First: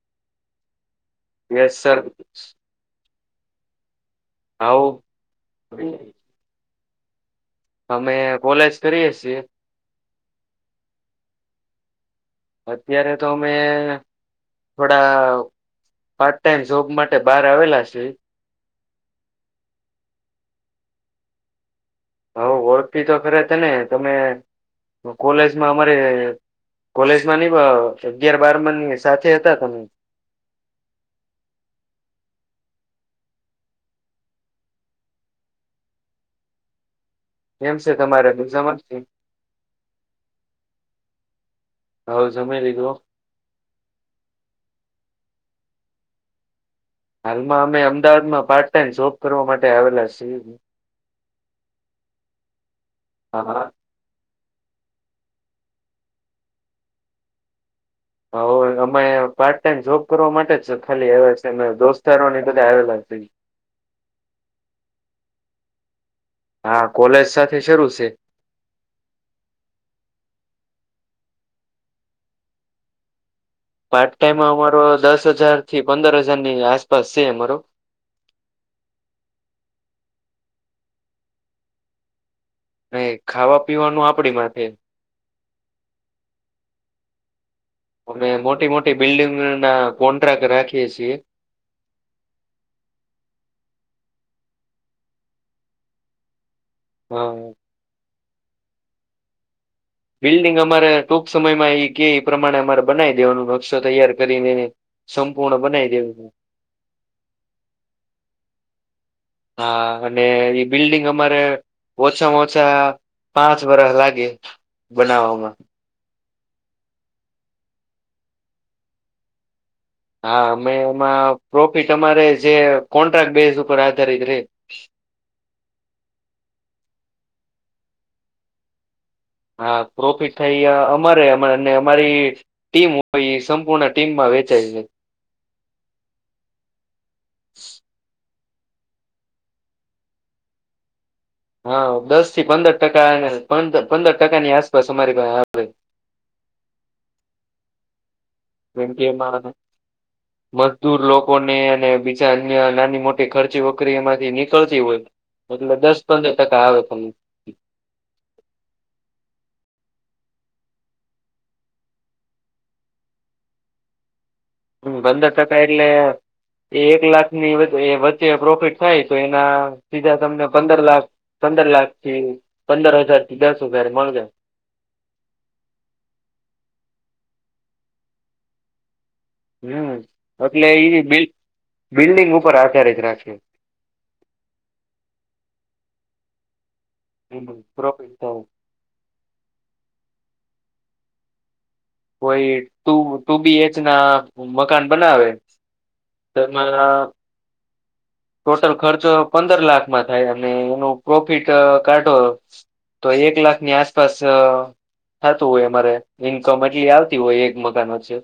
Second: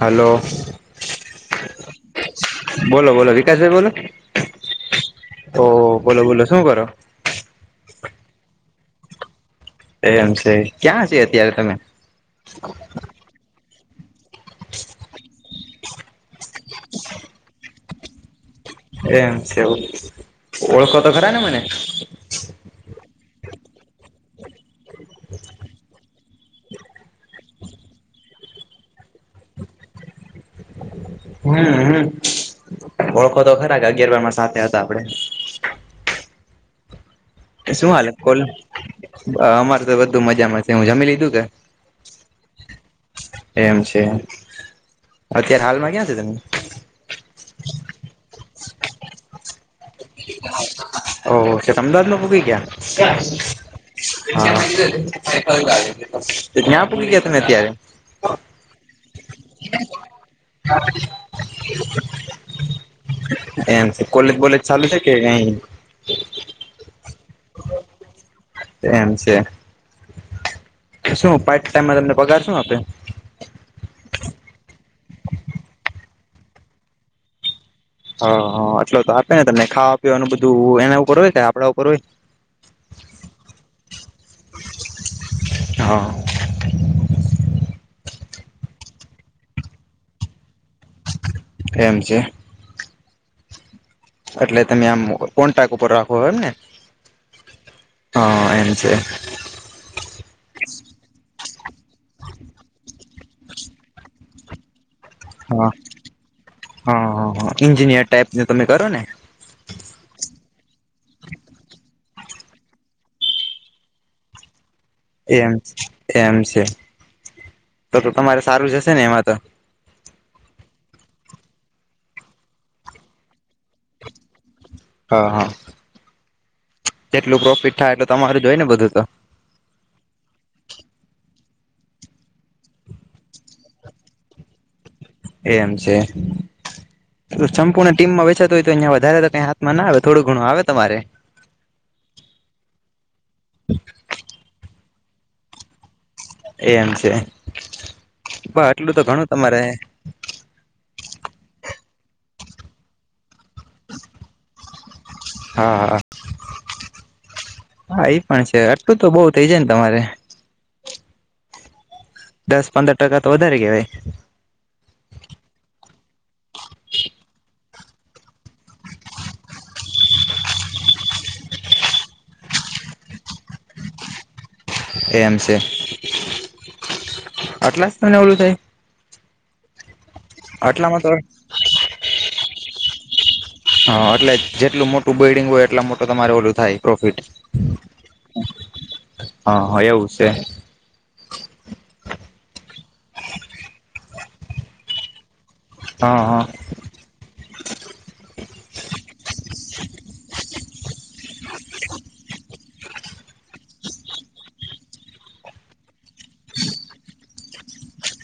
Hello guys કે સ બોલો ઓ બોલો બોલો શું કર અમે કોલેજ કરીએ છીએ એમ છે ક્યાં છે અત્યારે તમે અત્યારે તો અમે થોડા ટાઈમ જોબ માટે બહાર આવેલા છે એમ છે ઓળખો તો ખરા ને મને હવે ઓળખી તો ખરે તને તમે કોલેજમાં અમારે કોલેજમાં નહી અગિયાર બાર મની સાથે હતા તમે હમ હમ ઓળખો તો ખરા કે અગિયારબરમાં સાથે હતા આપડે કેમ શું છે હાલે તમારે કોલ મજામાં છે? અમારે તો બધુ મજામાંશે હું જમી લીધું કે હ સમય લી ગો એમ છે અત્યારે હાલમાં ક્યાં છે તમે હાલમાં અમે અમદાવાદમાં પાર્ટ જોબ કરવા માટે આવેલા છે ઓહછ અમદાવાદમાં પગી ગયા હા હા પગ કેતને એત આવે હાવે અમે પાર્ટ ટાઈમ જોબ કરવા માટે જ ખાલી આવે છે દોસ્તારો ની બધા આવેલા સે કોલેજ બોલે ચાલુ છે કે ક હા કોલેજ સાથે શરૂ છે એમ છે શું પાટ ટાઈમમાં તમને પગારશું આપે પાર્ટ ટાઈમ અમારો દસ હજાર થી પંદર હજારની આસપાસ છે અમારો હા એટલો તો આપે ને તને ખાવા પીવા એનું બધું એના ઉપર હોય કે આપણા ઉપર હોય અ ખાવા પીવાનું આપડી માટે હા અનેમે મોટી મોટી બિલ્ડિંગ ના કોન્ટ્રાક્ટ છીએ એમ છે એટલે તમે આમ કો ટાક ઉપર રાખો હોય એમને હમ હ એમ છેો બિલ્ડિંગ અમારે ટૂક સમય માં એ કે એ પ્રમાણે અમારે બનાવી દેવાનું નશો તૈયાર કરીનેને હા હા હા હ એન્જિનિયર ટાઈપ તમે કરો ને હા અને ઈ બિલ્ડિંગ અમારે ઓછામાં ઓછા પાંચ વરષ લાગે બનાવામાં. એમ એમ છે તો તમારે સારું જ હશે ને એમાં તો? હા અમે એમાં પ્રોફિટ અમારે જે કોન્ટ્રાક્ટ બેઝ ઉપર આધારિત રે. હા હા જેટલું પ્રોફિટ થાય એટલુ તમારું જોઈ ને બધું તો? હા પ્રોફિટ થાય એ અમારે અમારી ટીમ હોય ઇ સંપૂર્ણ ટીમમાં વેચાઈ છે. એમ છે સંપૂર્ણ ટીમમાં વેચાતુ તોય તો ત્યાં વધારે તો કઈ હાથમાં હા દસ થી પંદર ટકા પંદર ટકાની આસપાસ અમારી આવે. એમ છે પણ આટલું તો ઘણું તમારે દૂર લોકો ને અને બીજા અન્ય નાની મોટી ખર્ચી વખરી એમાંથી નીકળતી હોય હા એટલે દસ હા પંદર ટકા આવે તમને હા એઈ પણ છે આટલું તો બઉ થઈ જાય ને તમારે. દસ પંદર ટકા તો વધારે કેવાય! હમ પંદર ટકા એટલે એક લાખ ની તો એ વચ્ચે પ્રોફિટ થાય તો એના સીધા તમને પંદર લાખ પંદર લાખ થી પંદર હજાર થી દસ હજાર [unintelligible] એમ છે આટલા [unintelligible] થાય? હમ એટલે એ આટલામાં તો બ બિલ્ડિંગ ઉપર આધારિત રાખે. હા એટલે જેટલું મોટું બિલ્ડિંગ હોય એટલુ મોટું તમારે ઓલું થાય. પ્રોફિટ પ્રોફિટ થવું હા હા એવું છે. કોઈ ટુ ટુ બી એચ ના મકાન બનાવે હા તો હા મારા [inaudible] ટોટલ ખર્ચો પંદર લાખમાં થાય અને એનું પ્રોફિટ કાઢો તો એક લાખની આસપાસ થતું હોય અમારે ઇન્કમ એટલી આવતી હોય એક મકાન વચ્ચે.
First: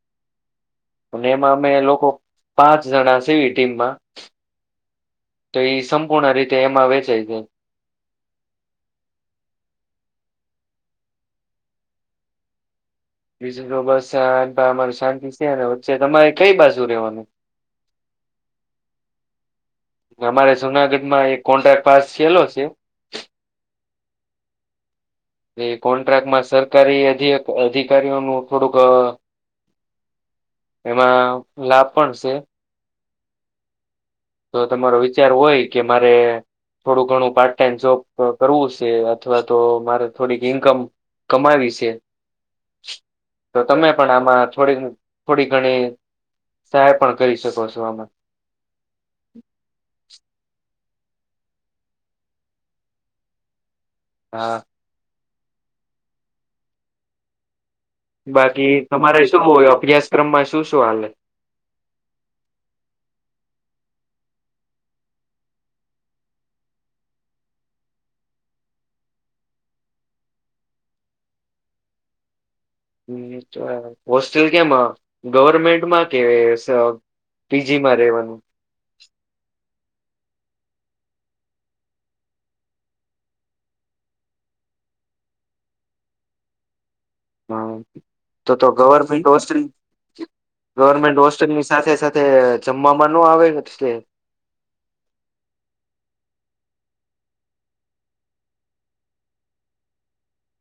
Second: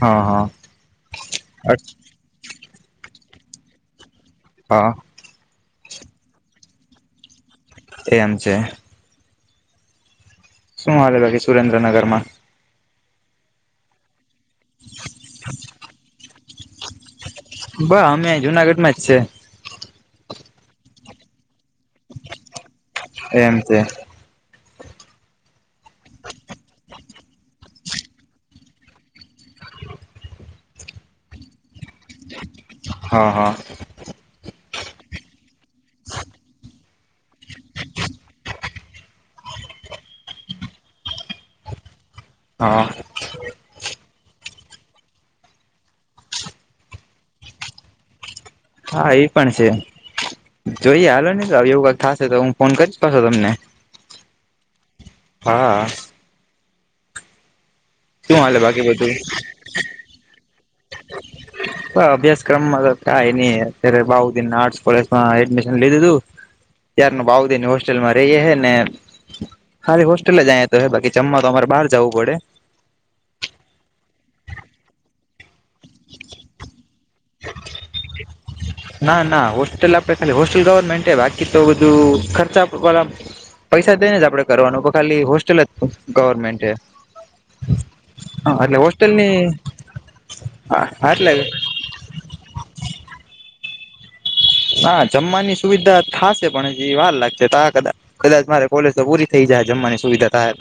હા અને એમાં અમે હા લોકો પાંચ જણા સવી ટીમમાં હા તો ઈ સંપૂર્ણ રીતે એમાં વેચાઈ જાય. એમ છે શું હાલે ભકી સુરેન્દ્રનગર માં? બીજુ તો બસ આ અમારી શાંતિ છે અને વચ્ચે તમારે કઈ બાજુ રેવાનુ? જુનાગઢ મા જ છે. અમારે જુનાગઢમાં એક કોન્ટ્રાક્ટ પાસ થયલો છે એમ છે એ કોન્ટ્રાક્ટમાં સરકારી અધિ અધિક [unintelligible] થોડુંક એમાં લાભ પણ છે હા હા તો તમારો વિચાર હોય કે મારે થોડું ઘણું પાર્ટ ટાઈમ જોબ કરવું છે અથવા તો મારે થોડીક ઈન્કમ કમાવી છે હા તો તમે પણ આમાં થોડી થોડી ઘણી સહાય પણ કરી શકો છો આમાં. હા એ પણ છે. જોઈ હાલો ને તો એવું થશે તો હું ફોન કરીશ પાછો તમને. હા હા શું હાલે બાકી બધું તમારે શુંય અભ્યાસક્રમમાં શું શું હાલે હ અભ્યાસક્રમમાં તો ક અત બાઉદીન આર્ટ કોલેજમાં એડમિશન લઈ દીધું ત્યાર ન ભઉ દેની હોસ્ટેલમાં રહીએ હ ને હારે હોસ્ટેલલે જાય તો હ બાકી જમવા તો અમારે બહાર જવું પડે હ હોસ્ટેલ કેમ ગવર્મેન્ટમાં કે પીજી માં રહેેવાનું ના ના હોસ્ટેલ આપડે ખાલી હોસ્ટેલ ગવર્મેન્ટ બાકી તો બધું ખર્ચા વાળા પૈસા દઈ ને જ આપડે કરવાનું ખાલી હોસ્ટેલ જ ગવર્મેન્ટ છે હા તો તો ગવર્મેન્ટ ઓ હોસ્ટેલની હા ગવર્મેન્ટ એટલે હોસ્ટેલની સાથે સાથે જમવામાં ન આવે છે નાા જમવાની સુવિધા થશે પણ હજી વાર લાગશે તો કદા કદાચ મારે કોલેજ તો પૂરી થઈ બ જ જમવાની સુવિધા થાય ત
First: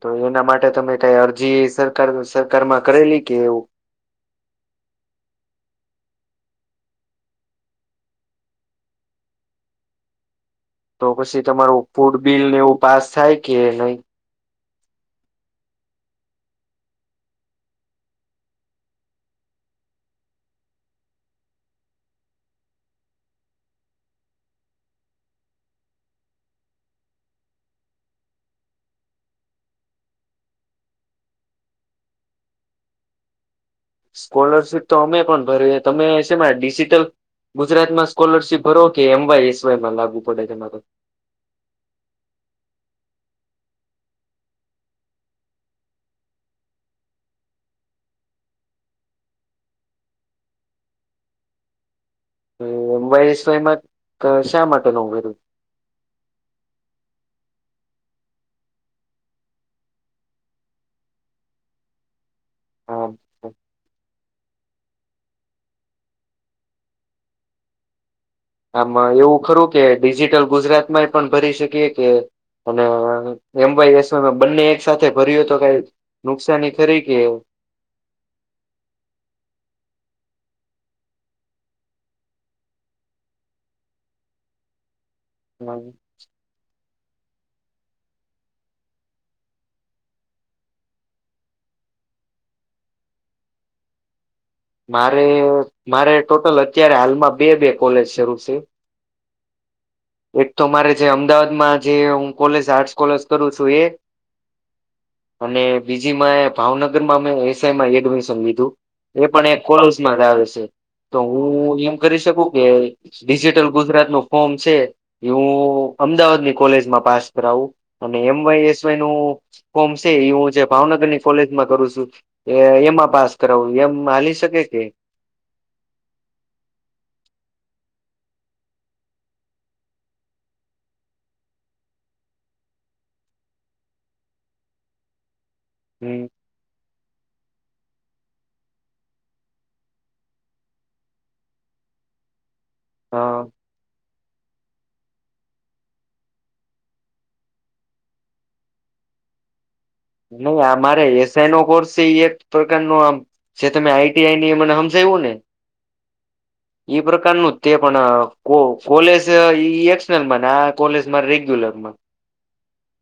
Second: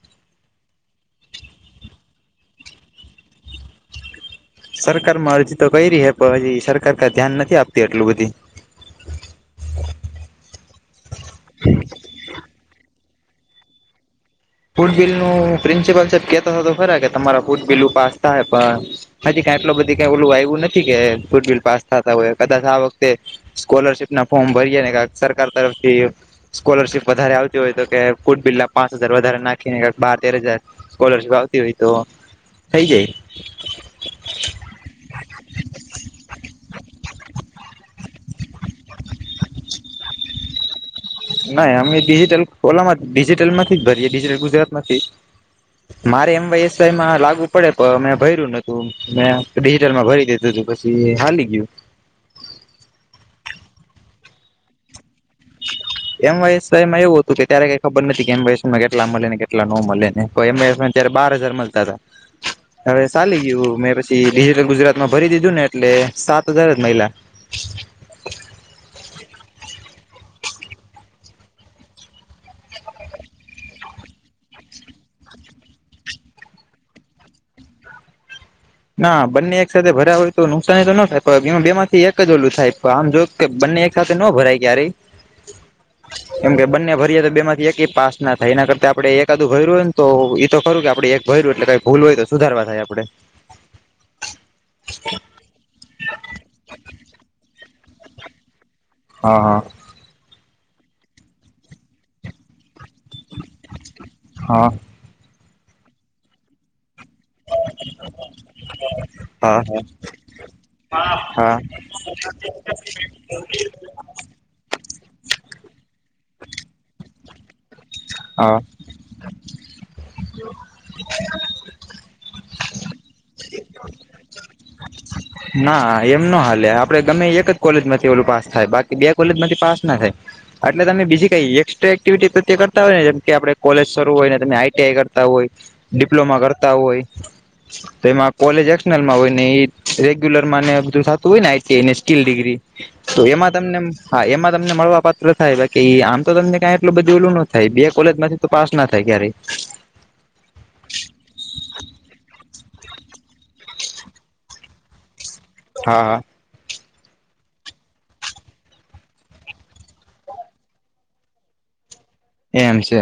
તો એના માટે તમે કઈ અરજી સરકાર સરકારમાં કરેલી કે એવું સરકારમાં અરજી તો કરીઈ રહી હે પણ હજી સરકાર ક ધ્યાન નથી આપતી એટલું બધી હ તો પછી તમારું ફૂડ બિલને એવું પાસ થાય કે નહી ફૂડ બિલ નું પ્રિન્સિપલ સાહેબ કેતા હતા તો ખરા કે તમારા ફૂડ બિલ પાસ થ પણ હ ટ બધ ક ઓલું આવ્યું નથી કે ફૂ બિલ પાસ થતા હોય કદાચ આ વખતે સ્કોલરશીપ ના ફોર્મ ભરીએ ને સરકાર તરફથી સ્કોલરશીપ વધારે આવતી હોય તો કે ફુટ બિલ ના પાંચ હજાર વધારે નાખીને બાર તેર હજાર સ્કોલરશીપ આવતી હોય તો થઈ જાય સ્કોલરશીપ તો અમે પણ ભરીએ તમે છેમાં ડિજિટલ ગુજરાત માં સ્કોલરશિપ ભરો કે એમવાય એસ વાયમાં લાગુ પડે તમારો [unintelligible] ડિજિટલ ડિજિટલ માંથી જ ભરીએ. ડિજિટલ ગુજરાત માંથી મારે એમવાયએસવાયમાં લાગુ પડે પણ મેં ભર્યું નતું. મેં ડિજિટલમાં ભરી દીધું તું. પછી હાલી ગયું. એમવાયએસવાયમાં શા માટે ન ભર્યું? [inaudible] એમવાયએસવાયમાં એવું હતું કે ત્યારે કઈ ખબર નથી કે એમવાયએસવાયમાં કેટલા મલે ને કેટલા ન મલે ને તો બાર હજાર મલતા તા. હવે ભર્યું? ચાલી ગયું મે પછી ડિજટલ ગુજરાત એમાં ભરી દીધું ને એટલે સાત હજાર જ મઈલા. આમ એવું ખરું કે ડિજિટલ ગુજરાતમાંય પણ ભરી શકીએ કે અને એમવાયએસવાયમાં બંને એક સાથે ભર્યો તો કઈ નુકસાની ખરી કે? [inaudible] ના, બંને એક સાથે ભર્યા હોય તો નુકસાની તો ન થાય પણ એમા બે માંથી એક જ ઓલું થાય. આમ જો ને એક સાથે ન ભરાય ક્યારેય. કેમ કે બ રીએ તો બે માંથી એકય પાસ ના થાય. એના કરતા આપડે એકાદું ભર્યું હોય ન તો એ તો ખરું કે આપડે એક ભયર્યું એટલે કઈ ભૂલ હોય તો સુધારવા થાય આપડે. મારે, મારે ટોટલ અત્યારે હાલમાં બે-બે કોલેજ શરૂ છે. હઅ. એક તો મારે જે અમદાવાદમાં જે હું કોલેજ આર્ટસ કોલેજ કરું છું એ. હા અને બીજીમાં ભાવન ગરમાં મે એસઆઈમાં એડમિશન લીધું. એ પણ એક હા હા કોરલસમાં જ આવે છે. તો હા હું એમ કરી શકું કે ડિજિટલ ગુજરાતનું ફોર્મ છે એ હું અમદાવાદની કોલેજમાં પાસ કરાવું અને હા એમવાયએસવાયનું ફોર્મ શે એ હું જે ભાવનગરની કોલેજમાં કરું છું. એ એમાં પાસ કરાવું એમ હાલી શકે કે ના, એમ ન હાલે આપડે ગમે એ એક જ કોલેજમાં માંથી ઓલુ પાસ થાય. બાકી બે કોલેજમાંથી પાસ ના થાય. એટલે તમે બીજી કઈ એકક્સ્ટ્રા એક્ટિવિટી પ્રત્યે કરતા હોય જેમ કે આપડે કોલેજ શરૂ હોય ને તમે આઈટીઆઈ કરતા હોય હમ ડિપ્લોમા કરતા હોય તો એમાં કોલેજ એક્શનલમાં હોય ને એ રેગ્યુલરમાં ને બધુ થાતું હોય ને આઈટી ને સ્કિલ ડિગ્રી તો હા એમાં તમને. હા, એમાં તમને મળવા પાત્ર થાય. બાકી આમ તો તમને કાય એટલું બધું ઓલું ન થાય બે કોલેજમાંથી તો પાસ ના થાય ક્યારે. નઈ, આ મારે એસઆઈનો કોર્સ શે ઈ એક પ્રકારનો આમ જે તમે આઈટીઆઈની મને હમજાયવું ને હા. એ પ્રકારનું જ તે, પણ કો કોલેજ ઈ એક્સટર્નલમાં ને આ કોલેજ માર રેગ્યુલર. [unintelligible] એમ છે.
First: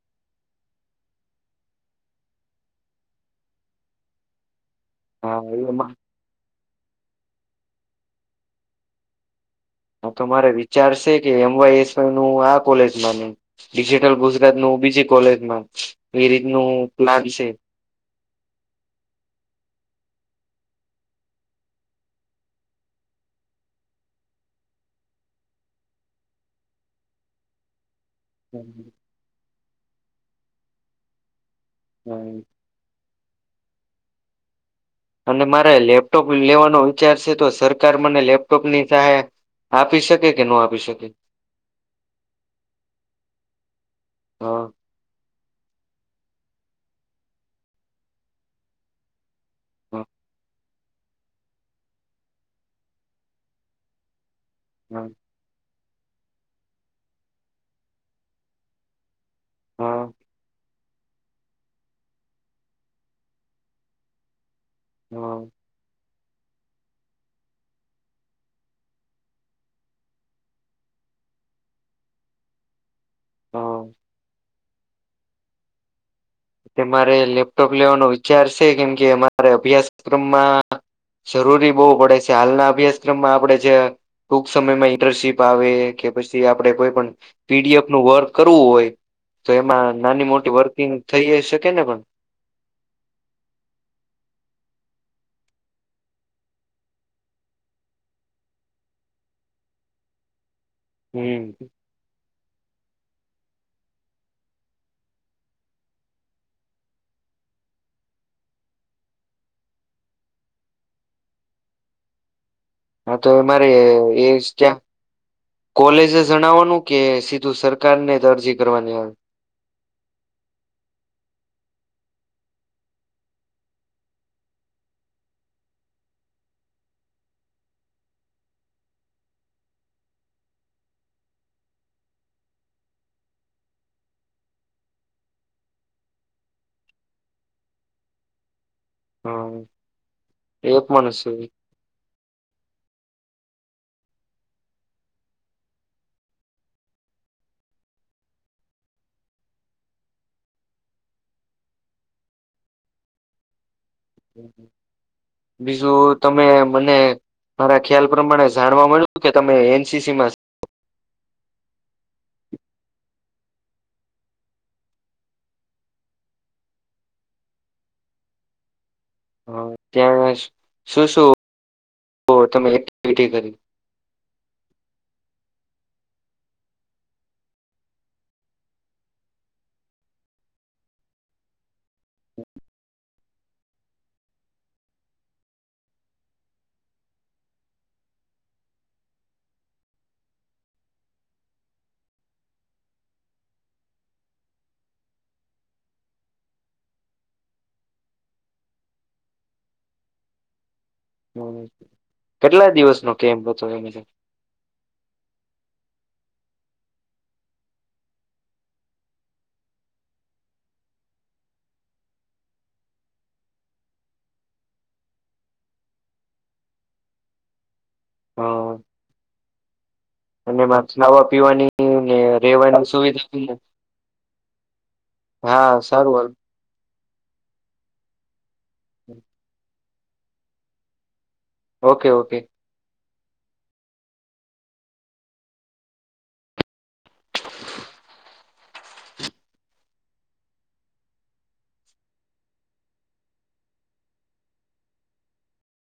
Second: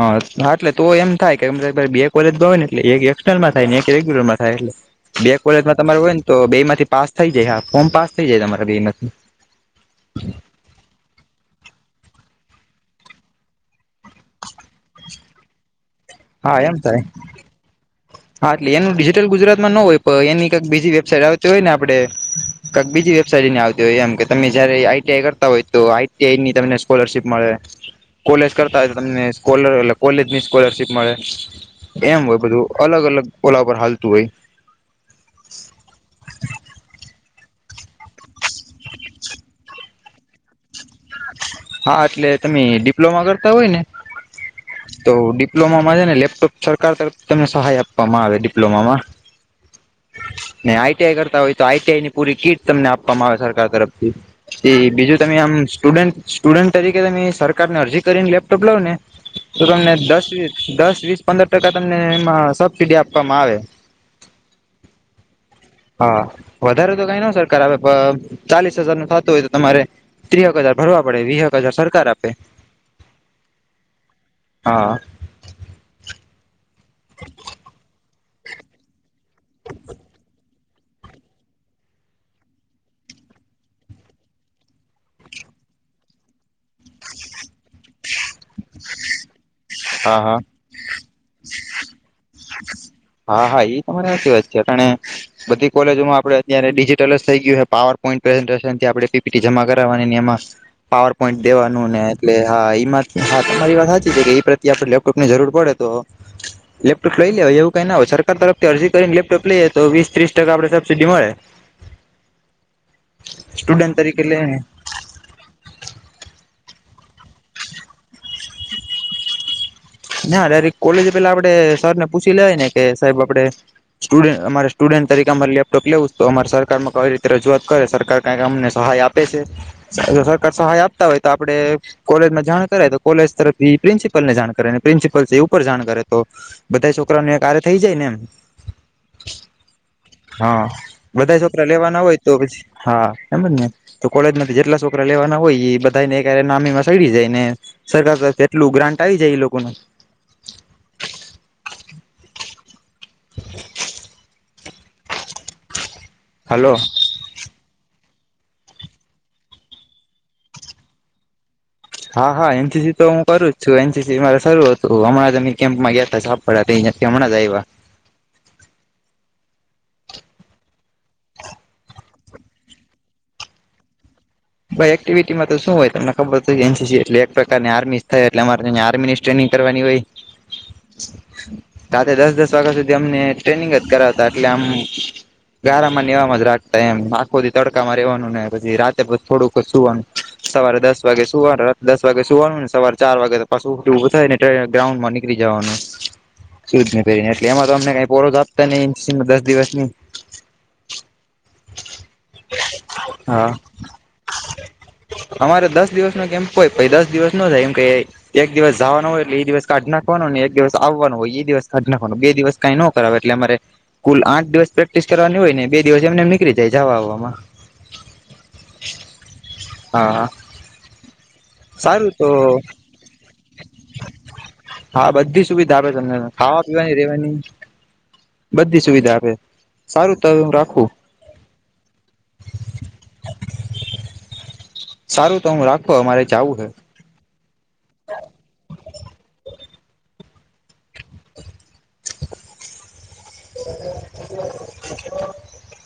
હા, હા, એટલે તો એમ થાય કે બે કોલેજ હોય ને એટલે એક એક્સટર્નલમાં થાય ને એક રેગ્યુલરમાં થાય એટલે બે હા કોલેજમાં એમાં તમાર હોય ને તો બે માંથી પાસ થઈ જાય. હા, ફોર્મ પાસ થઈ જાય તમાર બે માંથી. હન, તો મારે વિચારશે કે એમવાયએસ નું આ કોલેજમાં ને ડિજિટલ ગુજરાતનું બીજી કોલેજમાં. એ હા, રીતનું એમ થાય. પ્લાન છે. હા, એટલે એનું ડિજિટલ ગુજરાતમાં ન હોય તો એની કઈક બીજી વેબસાઈટ આવતી હોય ન આપડે. કઈક બીજી વેબસઇટ એની આવતી હોય એમ કે તમે જયારે આઈટીઆઈ કરતા હોય તો આઈટીઆઈની તમને સ્કોલરશીપ મળે. કોલેજ કરતા હોય તો તમને કોલ અલે કોલેજની સ્કોલરશીપ મળે. એમ હોય બધું અલગ-અલગ ઓલા પર હાલતું હોય. અને મારે લેપટોપ લેવાનો વિચાર છે, તો સરકાર મને લેપ ટોપની સહાય આપી શકે કે ન આપી શકે? હા, એટલે તમે ડિપ્લોમા કરતા હોય ને હા તો ડિપ્લોમામાં છે ને લેપટોપ સરકાર તરફ તમને સહાય આપવામાં આવે ડિપ્લોમામાં. [inaudible] ન આઈટીઆઈ કરતા હોય. તો આઈટીઆઈ ની પૂરી કીટ તમને આપવામાં આવે સરકાર તરફથી એ હા બીજું તમે આમ સ્ટુડન્ટ, સ્ટુડન્ટ તરીકે તમે સરકારને અરજી કરીને લેપટોપ લાવ ને શ તમને હા દસ દસ વ્રીસ પંદર ટકા તમને એમાં સબસીડી આપવામાં આવે. [inaudible] હા વધારે તો કઈ ન સરકાર આવેે. પણ ચાલીસ હજાર નું થતું હોય તો તમારે ત્રીક હજાર ભરવા પડે વીક હજાર સરકાર આપે. [inaudible] હા. મારે લેપટોપ લેવાનો વિચાર છે. કેમ કે અમારે અભ્યાસક્રમમાં જરૂરી બહવુ પડે છે. હાલના અભ્યાસક્રમમાં આપણેે જે ટૂંક સમયમાં ઇન્ટર્નશીપ આવે કે પછી આપડે કોઈ પણ, પીડીએફ નું વર્ક કરવું હોય તો એમાં હા નાની હા મોટી વર્કિંગ થઈ જ શકે ને પણ. હા હા એ તમારે સાચી વાત છે બધી કોલેજોમાં આપડે અત્યારે ડિજિટલ જ થઈ ગયું છે પાવર આપ પીપીટી જમા કરવાની એમાં પાવર પોઈન્ટ હમ દેવાનું ને એટલે હા એમાં હા તમારી વાત સાચી છે કે એ પ્રત્યે, આપણે લેપટોપ ની જરૂર પડે તો લેપટોપ લઈ લેવા એવું. કઈ ના હોય સરકાર તરફથી અરજી કરીને લેપટોપ લઈએ તો, વીસ ત્રીસ ટકા આપડે સબસીિડી મળે. [inaudible] હા તો મારે સ્ટુડન્ટ તરીકે એ લઈને ત્યાં. કોલેજ જણાવવાનું કે સીધું સરકાર ને જ અરજી કરવાની આવે. ના ડરેક કોલેજ પેલા આપડે સર ને પૂછી લેવાય ને કે, સાહેબ આપડે સ્ટુડ અમારે સ્ટુડ તરીકે અમારે લેપટોપ લેવું તો અમા સરકાર માં કઈ રીતે રજૂઆત કરે, સરકાર ક અમને સહાય આપે છે. સરકાર સહાય આપતા હોય તો. આપડે કોલેજમાં જાણ કરાય તો, કોલેજ તરફથી પ્રિન્સિપલને જાણ કરેને. પ્રિન્સિપલ છે એ ઉપર જાણ કરે તો બધા છોકરાને કાર થઈ જાય ને એમ. હા હા એ પણ છે બધા છોકરા લેવાના હોય તો પછી હા એમજ ને. તો કોલેજમાંથી જેટલા છોકરા લેવાના હોય એ બધા ને ક નામી માં સડી જાય ને સરકાર તરફ એટલું ગ્રાન્ટ આવી જાય એ લોકોને. [inaudible] બીજું તમે હલો મને મારા ખ્યાલ પ્રમાણે જાણવા મળ્યું કે, તમે એનસીસીમાં હા હા એનસીસી તો હું કરું જ છું. એનસીસી મા શરૂ હતું હમણાંની કેમ્પમાં ગયા હતા સાપડ કેમણા જાયવા. હ ત્યાં શું? શું? તો તમે એક ટીટી કરી. એક્ટિવિટીમાં શું હોય. તમને ખબર એનસી એટલે એક પ્રકારની આર્મી થાય એ અમારે આર્મીની. ટ્રેનિંગ કરવાની કઈ? રાતે દસ દસ વાગ્યા સુધી અમને ટ્રેનિંગ જ કરાવતા. એટલે આમ ગારામાં એવામાં જ રાખતા એમ. આખોધી તડકામાં રહેેવાનું ને પછી રાતે પછી થોડુંક સુવાનું. સવારે દસ વાગે સુવાનું રા દસ વાગે સુવાનું ને સવારે ચાર વાગે તો પા ઉ ઉું થાય ને ગ્રાઉન્ડ માં નીળ જવાનું. સૂઝને પહેરીને એટલે એમાં તો અમને કઈજ આપતા નહી. દસ દિવસની હ કેટલા દિવસ નો કેમ્પ હા હતો એમાં? [inaudible] અમારે દસ દિવસ નો કેમ્પ હોય. પઈ દસ દિવસ નો થાય એમ ક એક દિવસ જવાનો હોય એટલે એ. દિવસ કાઢ નાખવાનો. એક દિવસ આવવાનું હોય એ દિવસ ખ નાખવાનું બે દિવસ કઈ ન કરાવે એટલે અરે કુલ આઠ દિવસ પ્રેક્ટિસ કરવાની હોય. ને બે દિવસ એમને એમ નીકળી જાય જવાવામાં. હા. હા અને એમાં ખાવા પીવાની સારું ને તો રહેેવાની સુવિધા ને હા બધી સુવિધા આપ તમને ખાવા પીવાની રેવાની. બધી સુવિધા આપે સારું ત રાખું. ઓકે ઓકે સારું તો હું રાખો અમારે જાવું હે. [inaudible] [unintelligible] [unintelligible]